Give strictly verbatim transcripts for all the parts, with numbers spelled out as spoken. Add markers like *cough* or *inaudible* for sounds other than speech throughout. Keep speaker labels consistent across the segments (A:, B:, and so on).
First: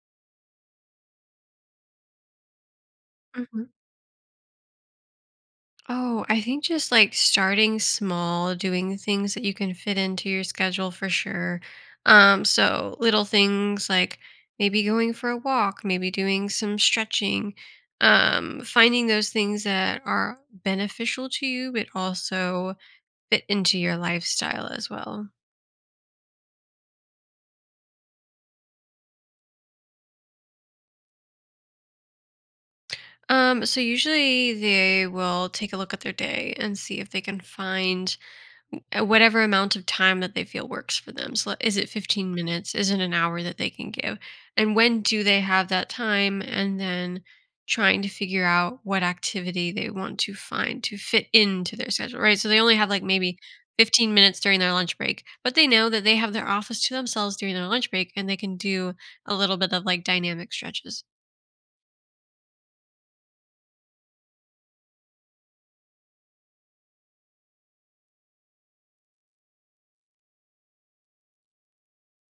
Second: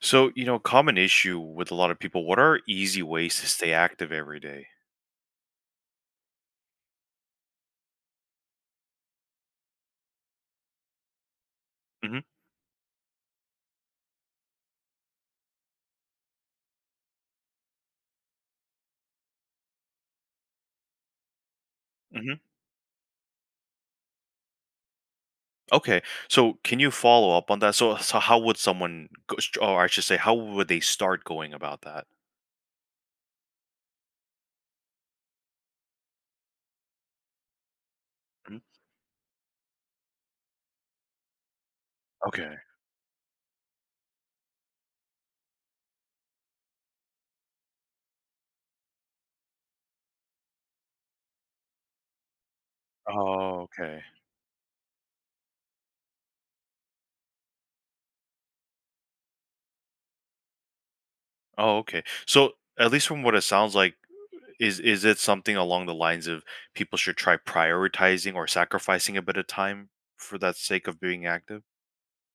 A: So, you know, common issue with a lot of people, what are easy ways to
B: Mhm.
A: stay active every day?
B: Oh, I think just like starting small, doing things that you can fit into your schedule for sure.
A: Mm-hmm.
B: Um, so little things like maybe going for a walk, maybe doing some stretching, um, finding those things that are beneficial to you, but
A: Mm-hmm.
B: also fit into your lifestyle as well.
A: Okay. So, can you follow up on that? So, so how would someone go, st- or I should say, how would they start going about that?
B: Um, so usually they will take a look at their day and see if they can find
A: Mhm.
B: Uh, whatever amount of time that they feel works for them. So is it fifteen
A: Okay.
B: minutes? Is it an hour that they can give? And when do they have that time? And then trying to figure out what activity they want to find to fit into their schedule, right? So they only have like maybe
A: Oh, okay.
B: fifteen minutes during their lunch break, but they know that they have their office to themselves during their lunch break and they can do a little bit of like dynamic stretches.
A: Oh, okay. So, at least from what it sounds like, is is it something along the lines of people should try prioritizing or sacrificing a bit of time for that sake of being active?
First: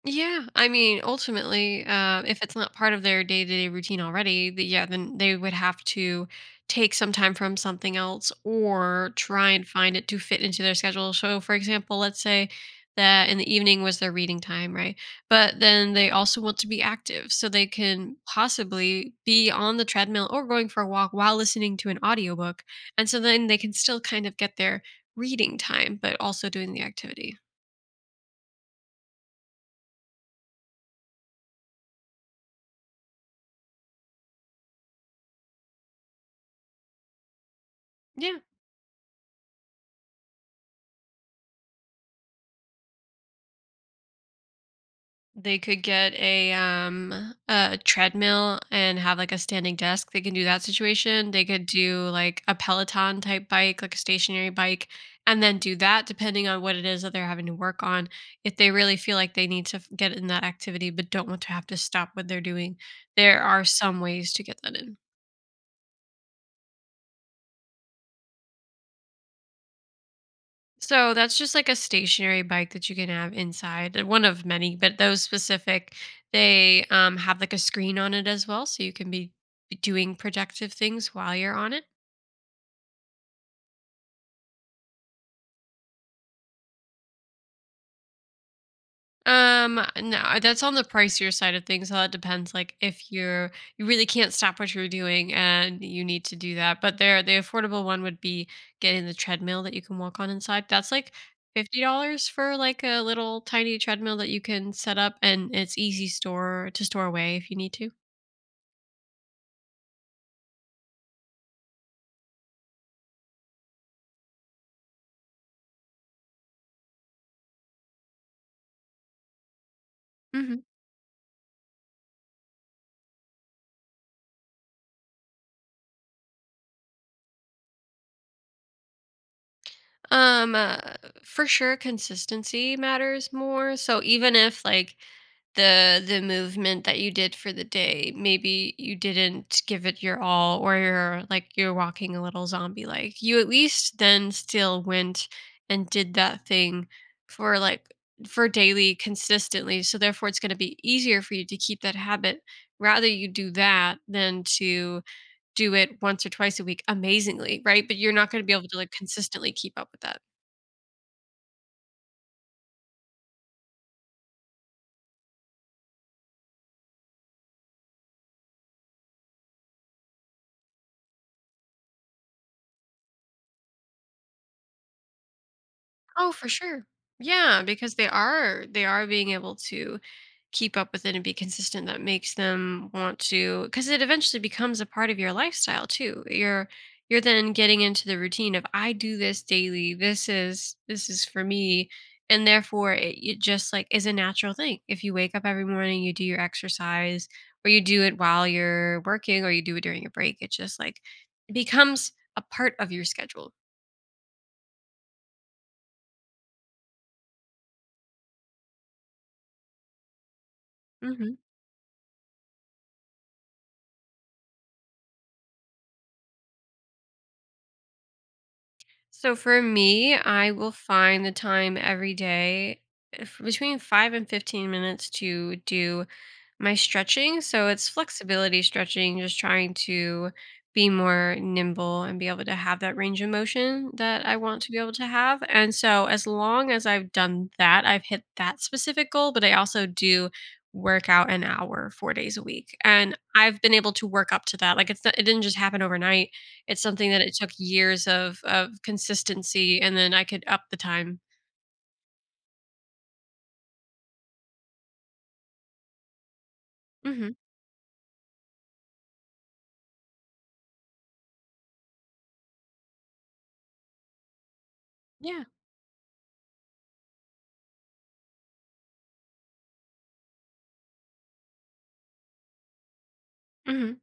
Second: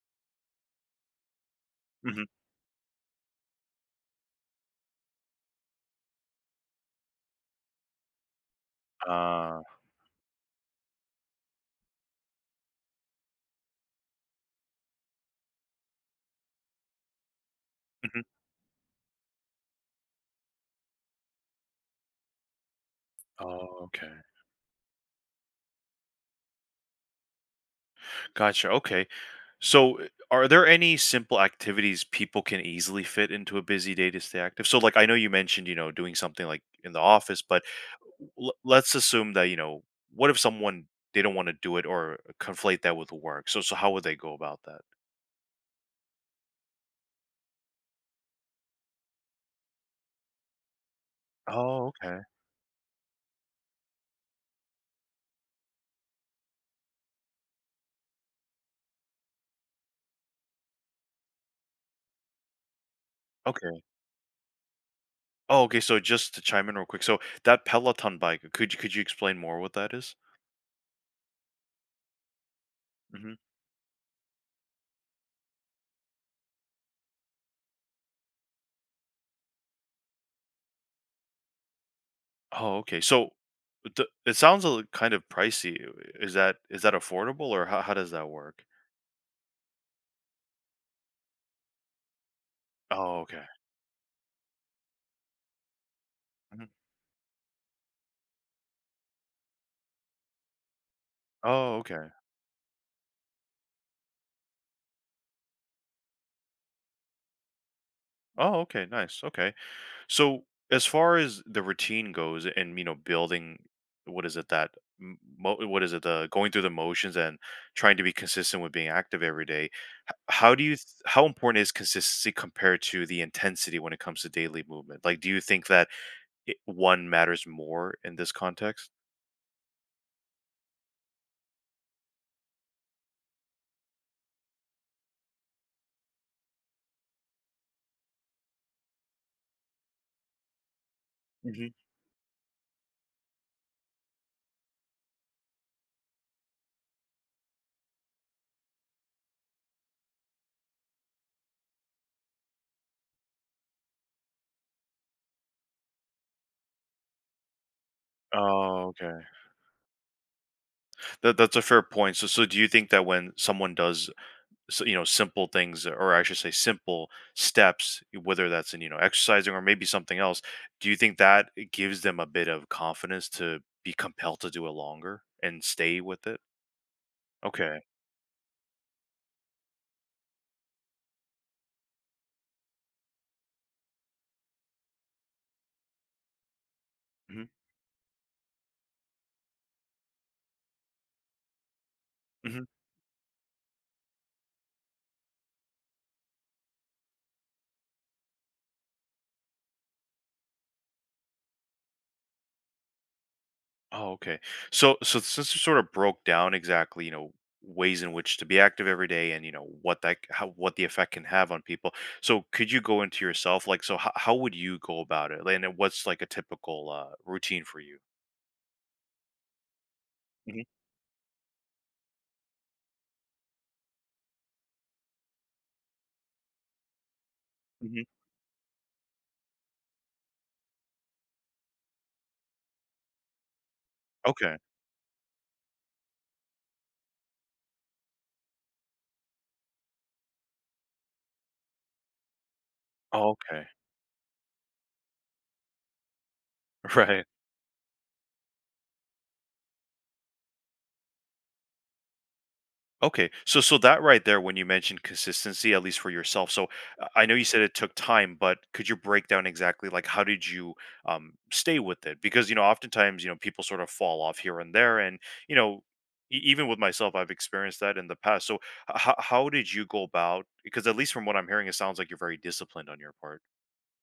B: Yeah, I mean, ultimately, uh,
A: Mm-hmm.
B: if it's not part of their day to day routine already, the, yeah, then they would have to take some time from something else or try
A: Uh,
B: and find it to fit into their schedule. So, for example, let's say that in the evening was their reading time, right? But then they also want to be active, so they can
A: mhm.
B: possibly be on the treadmill or going for a walk while listening to an audiobook. And so then they can
A: Oh,
B: still
A: okay.
B: kind of get their reading time, but also doing the activity.
A: Gotcha. Okay. So, uh, are there any simple activities people can easily fit into a busy day to stay active? So, like, I know you mentioned, you know, doing something like in the office, but
B: Yeah.
A: l- let's assume that, you know, what if someone they don't want to do it or conflate that with work? So, so how would they go about that?
B: They could get a um a treadmill and have like a standing desk. They can do that situation. They could
A: Oh,
B: do
A: okay.
B: like a Peloton type bike, like a stationary bike, and then do that depending on what it is that they're having to work on. If they really feel like they need to f- get in that activity but don't want to have to stop what they're doing, there are
A: Okay.
B: some ways to get that in.
A: Oh, okay. So, just to chime in real quick. So, that Peloton bike, could you could you explain more what that is?
B: So that's just like a stationary bike that you can
A: Mm-hmm.
B: have inside, uh, one of many, but those specific, they um, have like a screen on it as well, so you can be be doing productive things while you're on it.
A: Oh, okay. So, th- it sounds a li- kind of pricey. Is that is that affordable, or how, how does that work?
B: Um, no, that's on the pricier side of things. So that depends. Like if
A: Oh, okay.
B: you're you really can't stop what you're doing and you need to do
A: Mhm.
B: that. But there the affordable one would be getting the treadmill that you can walk on inside. That's like
A: Oh,
B: fifty
A: okay.
B: dollars for like a little tiny treadmill that you can set up and it's easy store to store away if you need to.
A: Oh, okay. Nice. Okay. So, as far as the routine goes, and you know, building, what is it that m- mo- what is it, the going through the motions and trying to be consistent with being active every day? h- How
B: Mhm.
A: do you th- how important is consistency compared to the intensity when it comes to daily movement? Like, do you think that it, one matters more in this context?
B: Um, uh, for sure, consistency matters more. So even if like the the movement that you did for the day, maybe you didn't give it your all, or you're like
A: Hmm.
B: you're walking a little zombie like, you at least then still went and did that thing for like for daily consistently. So therefore, it's going to be easier for you to keep that habit. Rather you do that than to do it once or twice a week amazingly, right? But you're not gonna be able to,
A: Oh,
B: like,
A: okay.
B: consistently keep up with that.
A: That that's a fair point. So, so do you think that when someone does, so, you know, simple things, or I should say simple steps, whether that's in, you know, exercising or maybe something else, do you think that it gives them a bit of confidence to be compelled to do it longer and stay with
B: Oh,
A: it?
B: for sure. Yeah,
A: Okay.
B: because they are they are being able to keep up with it and be consistent that makes them want to, because it eventually becomes a part of your lifestyle too. You're you're
A: Hmm.
B: then getting into the routine of I do this daily. This is this is for me, and
A: Hmm.
B: therefore it, it just like is a natural thing. If you wake up every morning, you do your exercise, or you do it while you're working, or you do it during a break, it just like becomes a part of your schedule.
A: Oh, okay. So, so since you sort of broke down exactly, you know, ways in which to be active every day and, you know, what that, c- how, what the effect can
B: Mm-hmm.
A: have on people. So could you go into yourself? Like, so how, how would you go about it? Like, and then what's like a typical uh, routine for you?
B: So for me, I
A: Hmm.
B: will find the time every day if- between five and fifteen minutes to do my stretching. So it's
A: Hmm.
B: flexibility stretching, just trying to be more nimble and be able to have that range of motion that I
A: Okay.
B: want to be able to have. And so as long as I've done that, I've hit that specific goal, but I also do work out an hour four days a week. And
A: Oh,
B: I've
A: okay.
B: been able to work up to that. Like it's not, it didn't just happen overnight. It's something that
A: Right.
B: it took years of of consistency and then I could up the time.
A: Okay. So so that right there, when you mentioned consistency, at least for yourself. So uh, I know
B: Mhm.
A: you said it took time, but could you break down exactly, like, how did you um stay with it? Because, you know, oftentimes, you know, people sort of fall off here and there, and,
B: Yeah.
A: you know, e- even with myself, I've experienced that in the past. So h- how did you go about, because at least from what I'm hearing, it sounds like you're very disciplined on your part.
B: Mhm.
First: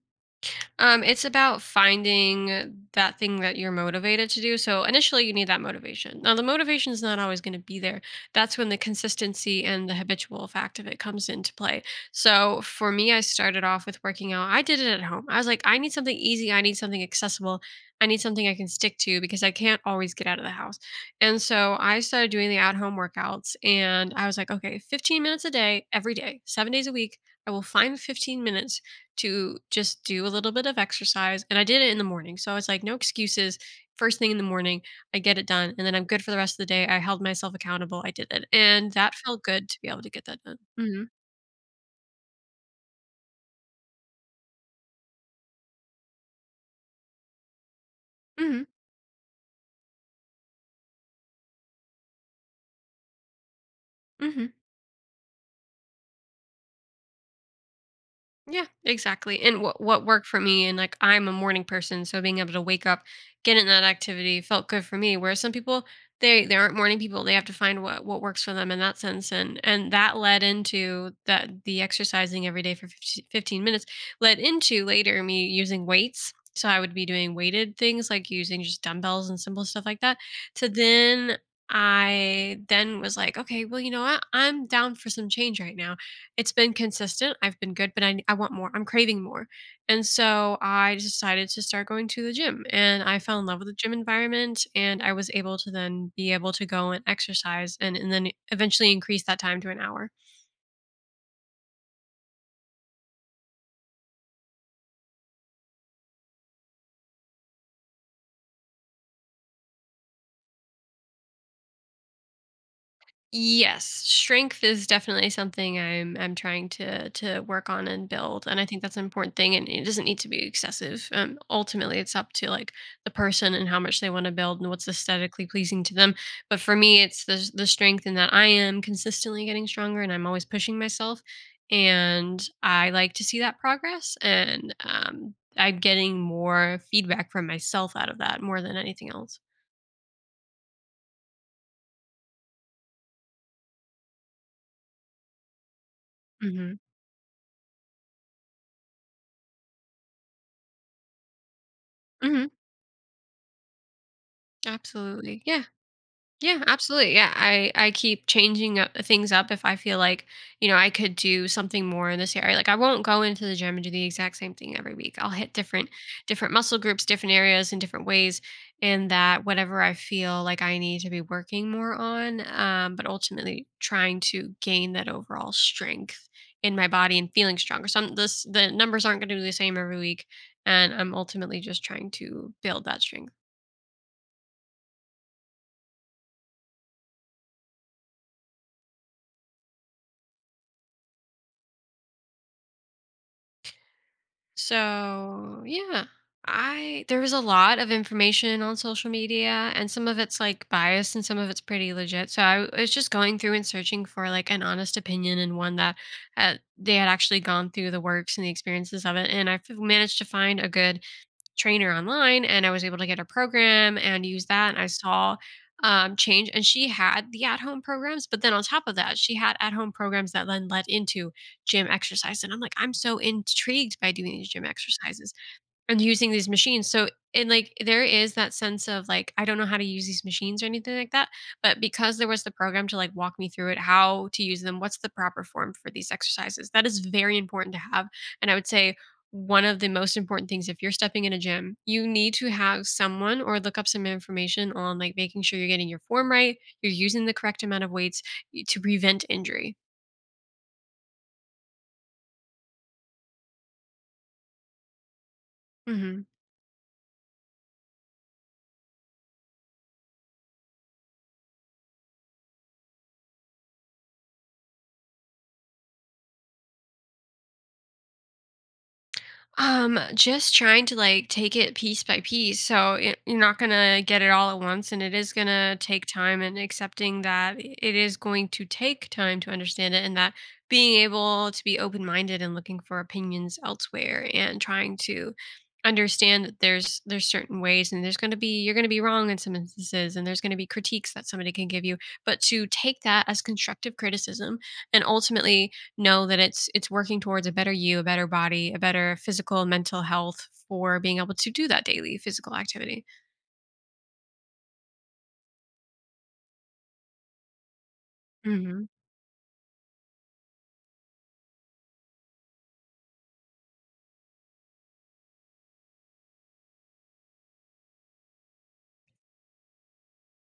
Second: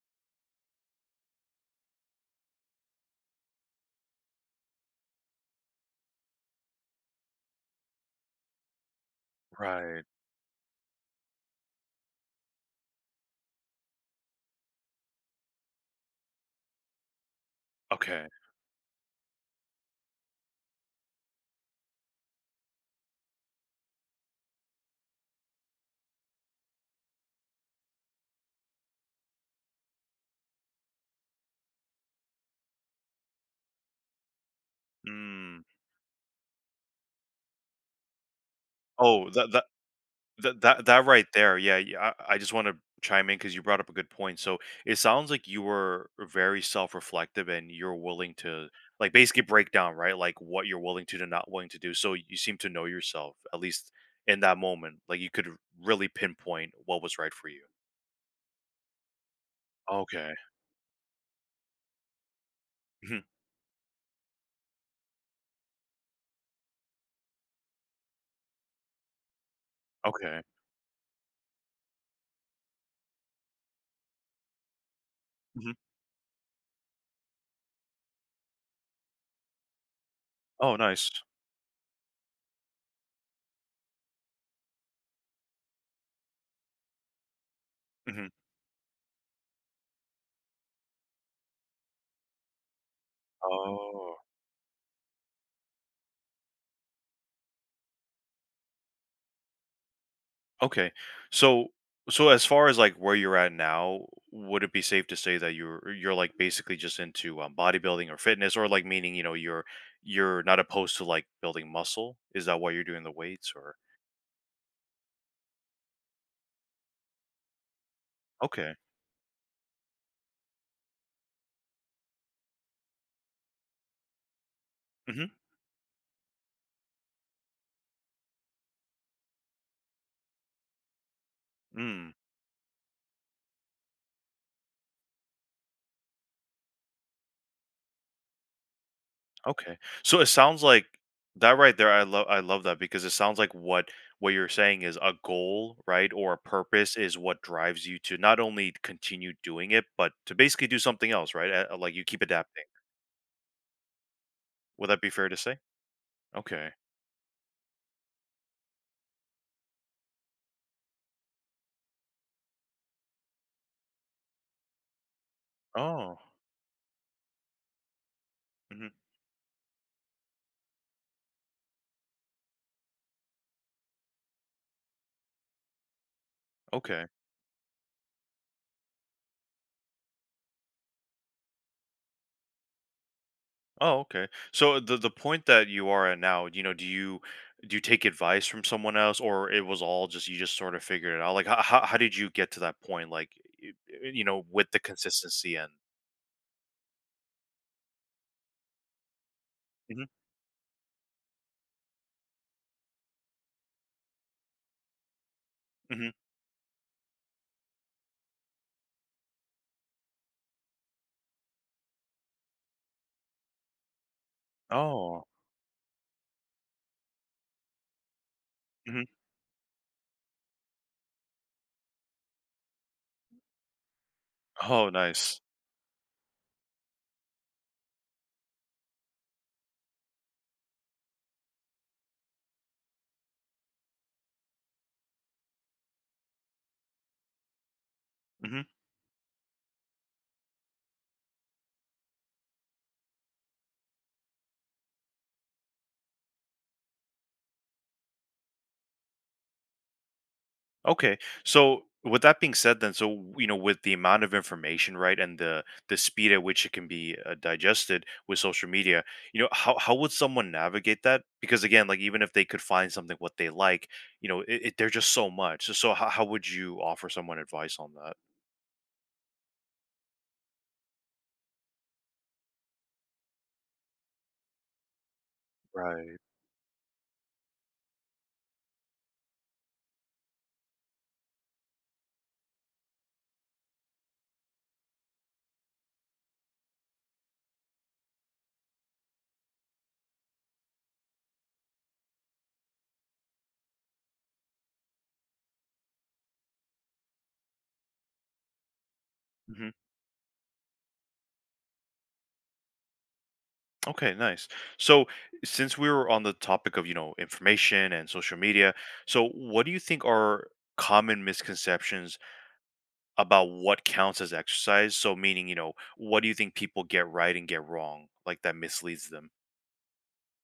B: Um, it's about finding that thing that you're motivated to do. So initially, you need that motivation. Now, the motivation is not always going to be there. That's when the consistency and the
A: Right.
B: habitual fact of it comes into play. So for me, I started off with working out. I did it at home. I was like, I need something easy. I need something accessible. I need
A: Okay.
B: something I can stick to because I can't always get out of the house. And so I started doing the at home workouts. And I was like, okay, fifteen minutes a day, every day, seven days a week. I will find fifteen minutes to just do a little bit of exercise. And I did it in the morning. So I was like, no excuses. First thing in the morning, I get it
A: Mm.
B: done. And then I'm good for the rest of the day. I held myself accountable. I did it. And that
A: Oh,
B: felt
A: that
B: good to be able to get that done.
A: That that
B: Hmm.
A: that right there, yeah, yeah. I, I just want to chime in because you brought up a good point. So it sounds like you were very self-reflective and you're willing
B: Hmm.
A: to, like, basically break down, right? Like, what you're willing to do, not willing to do. So you seem to know yourself, at least in
B: Hmm.
A: that moment. Like, you could really pinpoint what was right for you.
B: Yeah, exactly. And what what worked
A: Okay.
B: for me, and like I'm a morning person, so being able to wake up,
A: Hmm.
B: get in that activity felt good for me. Whereas some people they they aren't morning people. They have to find what what works for them in that sense, and and that
A: Okay.
B: led into that the exercising every day for fifteen fifteen minutes led into later me
A: Hmm.
B: using weights. So I would be doing weighted things like using just dumbbells and simple stuff like that. To
A: Oh, nice.
B: then I then was like, okay, well, you know what? I'm down for some change right now. It's been consistent, I've been good, but I
A: Hmm.
B: I want more, I'm craving more, and so I decided to start going to the gym, and I fell in love with the gym
A: Oh.
B: environment, and I was able to then be able to go and exercise and and then eventually increase that time to an hour.
A: Okay. So so as far as like where you're at now, would it be safe to say that you're you're like basically just into um, bodybuilding or fitness, or like, meaning, you know, you're you're not opposed to like building muscle? Is that why you're doing the weights, or...
B: Yes, strength is definitely something I'm I'm trying to to work on and build, and I
A: Okay.
B: think that's an important thing. And it doesn't need to be excessive. Um, ultimately, it's up to like the person and how much they want to build and what's
A: Mhm.
B: aesthetically pleasing to them. But for me, it's the the strength in that I am consistently getting stronger and I'm always pushing myself,
A: Mm.
B: and I like to see that progress. And um, I'm getting more feedback from myself out of that more than anything else.
A: Okay. So it sounds like that right there, I love I love that, because it sounds like what what you're saying is a goal, right? Or a
B: Mm-hmm.
A: purpose is what drives you to not only continue doing it, but to basically do something else, right? Uh, Like, you keep
B: Mm-hmm.
A: adapting. Would that be fair to
B: Absolutely.
A: say?
B: Yeah. Yeah,
A: Okay.
B: absolutely. Yeah, I I keep changing up things up if I feel like you know I could do something more in this area. Like I won't go into the gym and do the exact same thing every week. I'll hit different
A: Oh.
B: different muscle groups, different areas, in different ways,
A: Hmm.
B: and that whatever I feel like I need to be working more on. Um, but ultimately, trying to gain that overall strength in my
A: Okay.
B: body and feeling stronger. Some this the numbers aren't going to be the same every week, and I'm ultimately just trying to build that strength.
A: Oh, okay. So the the point that you are at now, you know, do you do you take advice from someone else, or it was all just you just sort of figured it out? Like, how how, how did you get to that point? Like, y- y- you know, with the consistency
B: So,
A: and...
B: yeah. I there was a lot of information on social media and
A: Hmm.
B: some of it's like biased and some of it's pretty legit. So I was just going through and searching for like an honest opinion and one that
A: Hmm.
B: uh, they had actually gone through the works and the experiences of it and I've managed to find a good trainer online and I was able to get a program and use that and I
A: Oh.
B: saw, um, change and she had the at-home programs, but then on top of
A: Hmm.
B: that, she had at-home programs that then led into gym exercise, and I'm like, "I'm so intrigued by doing these gym
A: Oh,
B: exercises."
A: nice.
B: And using these machines. So, and like there is that sense of like I don't know how to use these machines or anything like that, but because there was the program to like walk me through it, how to use them, what's the proper form for these exercises. That is very important to have, and I
A: Mm-hmm.
B: would say one of the most important things if you're stepping in a gym, you need to have someone or look up some information on like making sure you're getting your form right, you're using the correct amount of weights to prevent injury.
A: Okay. So with that being said, then, so, you know, with the amount of information, right, and the the
B: Mhm.
A: speed at which it can be uh, digested with social media, you know, how how would someone navigate that? Because, again, like, even if they could find something what they like, you know, it, it, there's just so much. So, so how, how would you offer someone advice on that?
B: Um, just trying to like take it piece by piece. So it, you're not gonna get it all at once, and it is gonna take
A: Right.
B: time. And accepting that i- it is going to take time to understand it, and that being able to be open minded and looking for opinions elsewhere, and trying to understand that there's there's certain ways, and there's gonna be you're gonna be wrong in some instances, and there's gonna be critiques that somebody can give you. But to take that as constructive criticism, and ultimately know that it's it's working towards a better you, a better body, a better physical and
A: Hmm.
B: mental health for being able to do that daily physical activity.
A: Okay, nice. So, since we were on the topic of, you know, information and social media,
B: Mhm.
A: so what do you think are common misconceptions about what counts as exercise? So, meaning, you know, what do you think people get right and get wrong, like, that misleads them?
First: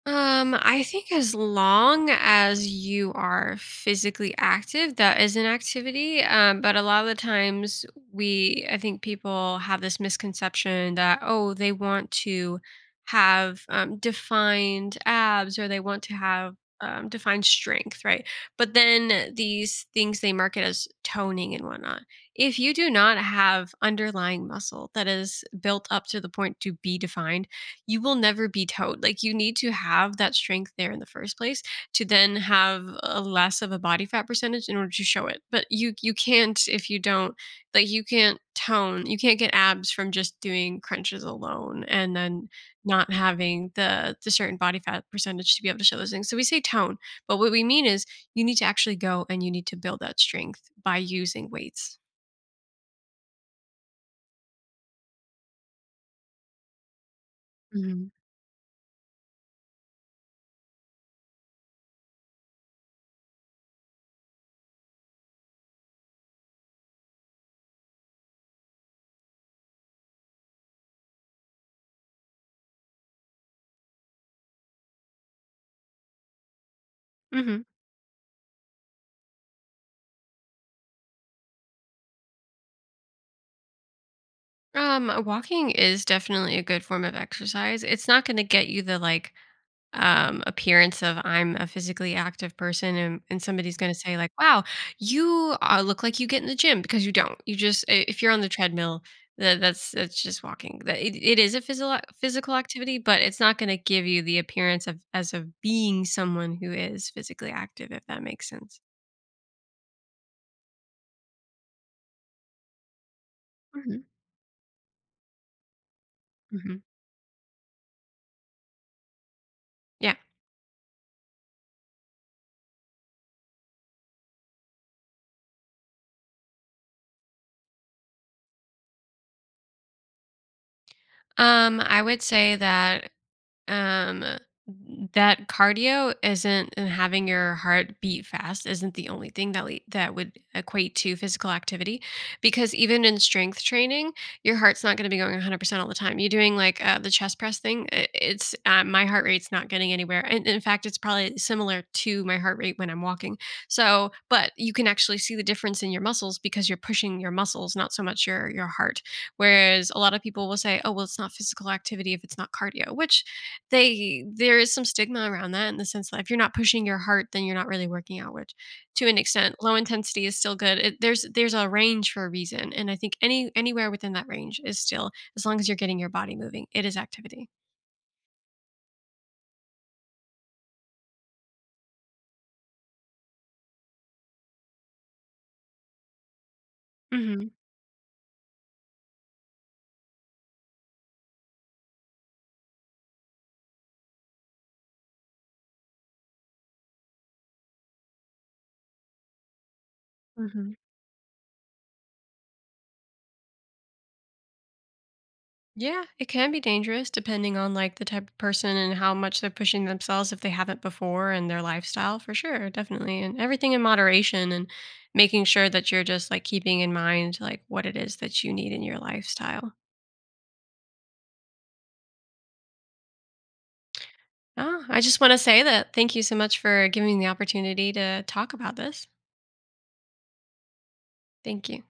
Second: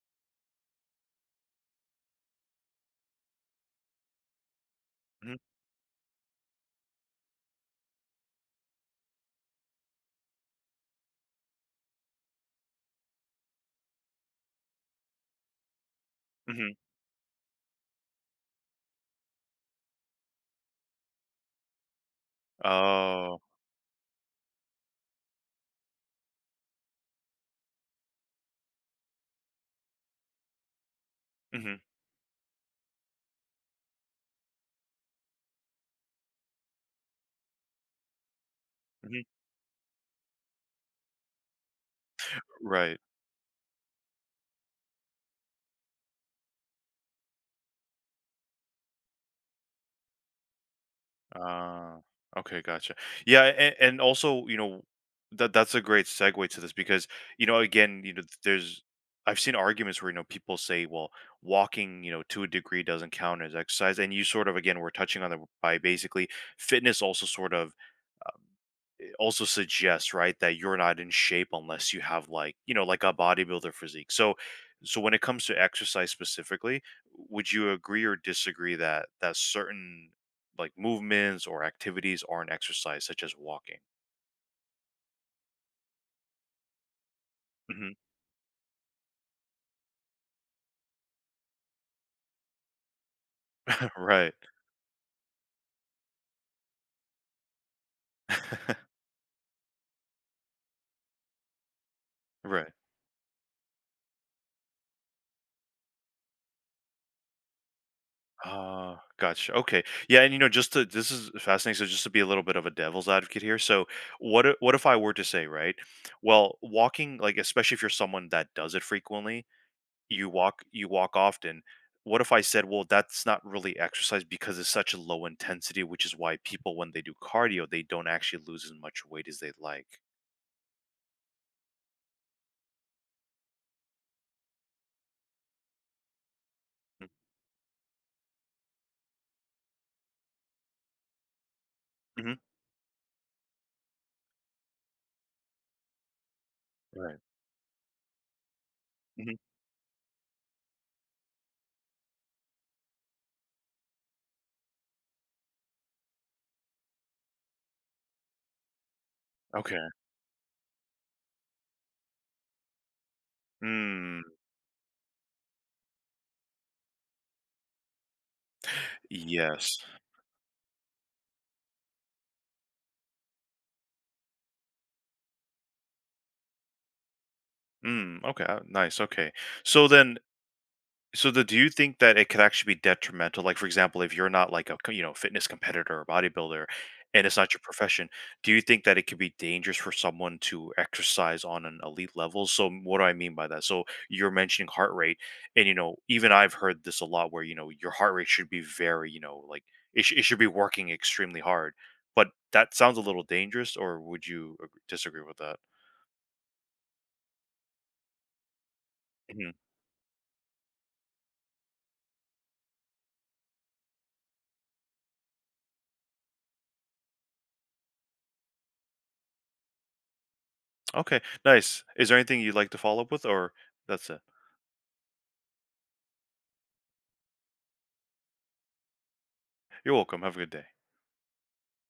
B: Um, I think as long as you are physically active, that
A: Mhm,
B: is an activity. Um, but a lot of the times, we, I think people have this misconception that, oh, they want to have um, defined abs or they want to have
A: mhm.
B: um, defined strength, right? But then these things they market as toning and whatnot. If you do not
A: Oh.
B: have underlying muscle that is built up to the point to be defined, you will never be towed. Like you need to have that strength there in the first place
A: Mhm,
B: to then have a less of a body fat percentage in order to show it. But you you can't if you don't like you can't tone. You
A: mhm.
B: can't get abs from just doing crunches alone and then
A: Right.
B: not having the the certain body fat percentage to be able to show those things. So we say tone, but what we mean is you need to actually go and you need to build that strength by using
A: Ah,
B: weights.
A: okay, gotcha. Yeah, and, and also, you know, that that's a great segue to this because, you know, again,
B: hmm
A: you know, there's, I've seen arguments where, you know, people say, well, walking, you know, to a degree doesn't count as exercise. And you sort of again were touching on that by, basically, fitness also sort of also suggests, right, that you're not in shape unless you have, like, you know, like a bodybuilder physique. So so when it comes to exercise specifically, would
B: hmm
A: you agree or disagree that that certain, like, movements or activities are an exercise, such as walking?
B: Um, uh, walking is definitely a good form of exercise.
A: Hmm.
B: It's not going to get you the like um appearance of "I'm a physically active person," and, and somebody's going
A: *laughs*
B: to say like,
A: Right.
B: "Wow, you uh, look like you get in the gym," because you don't. You just i- if you're on the
A: *laughs*
B: treadmill, that that's that's just walking. That it, it is a physical physical
A: Right.
B: activity, but it's not going to give you the appearance of as of being someone who is physically active, if that makes sense.
A: Ah, gotcha. Okay. Yeah, and, you know, just to, this is fascinating. So, just to be a little bit of a devil's advocate here. So,
B: hmm
A: what i- what if I were to say, right? Well,
B: hmm
A: walking, like, especially if you're someone that does it frequently,
B: Yeah.
A: you walk you walk often, what if I said, well, that's not really exercise because it's such a low intensity, which is why people, when they do cardio, they don't actually lose as much weight as they like.
B: Um, I would say that um that cardio isn't, and
A: Mm,
B: having your heart beat fast isn't the only thing that le- that would equate to physical activity,
A: mm-hmm.
B: because even in strength training your heart's not going to be going one hundred percent all the time. You're doing like uh, the
A: Right.
B: chest press thing, i- it's uh, my heart
A: Hmm.
B: rate's not getting anywhere, and in fact it's probably similar to my heart rate when I'm walking. So but you can actually see the difference in your muscles because you're pushing your muscles, not so much your your heart.
A: Okay.
B: Whereas a lot of people will say, oh, well, it's not physical activity if it's not cardio, which
A: Mm,
B: they there is some stigma around that, in the sense that if you're not pushing your heart, then you're not really working out, which to an extent, low
A: yes.
B: intensity is still good. It, there's there's a range for a reason, and I think any anywhere within that range is still as long as you're getting your body moving, it is activity.
A: Mm, okay. uh, nice. Okay. So then, So the do you think that it could actually be detrimental? Like, for example, if you're not like a co- you know, fitness competitor or bodybuilder, and it's
B: Mhm.
A: not your profession, do you think that it could be dangerous for someone to exercise on an elite level? So m- what do I mean by that? So, you're mentioning heart rate, and, you know, even I've heard this a lot, where, you know, your heart rate should be very, you know, like, it, sh- it should be
B: Mhm.
A: working extremely hard, but that sounds a little dangerous. Or would you ag- disagree with that?
B: Yeah, it can be dangerous depending on like the type of person and how much they're
A: Mhm.
B: pushing themselves if they haven't before, and their lifestyle for sure, definitely. And everything in moderation, and making sure that you're just like keeping in mind like what it is that you need in your lifestyle.
A: Okay, nice. Is there anything you'd like to follow up with, or that's it?
B: Ah, I just want to say that thank you so much for giving me the opportunity to talk about this.
A: You're welcome. Have a good day.
B: Thank you.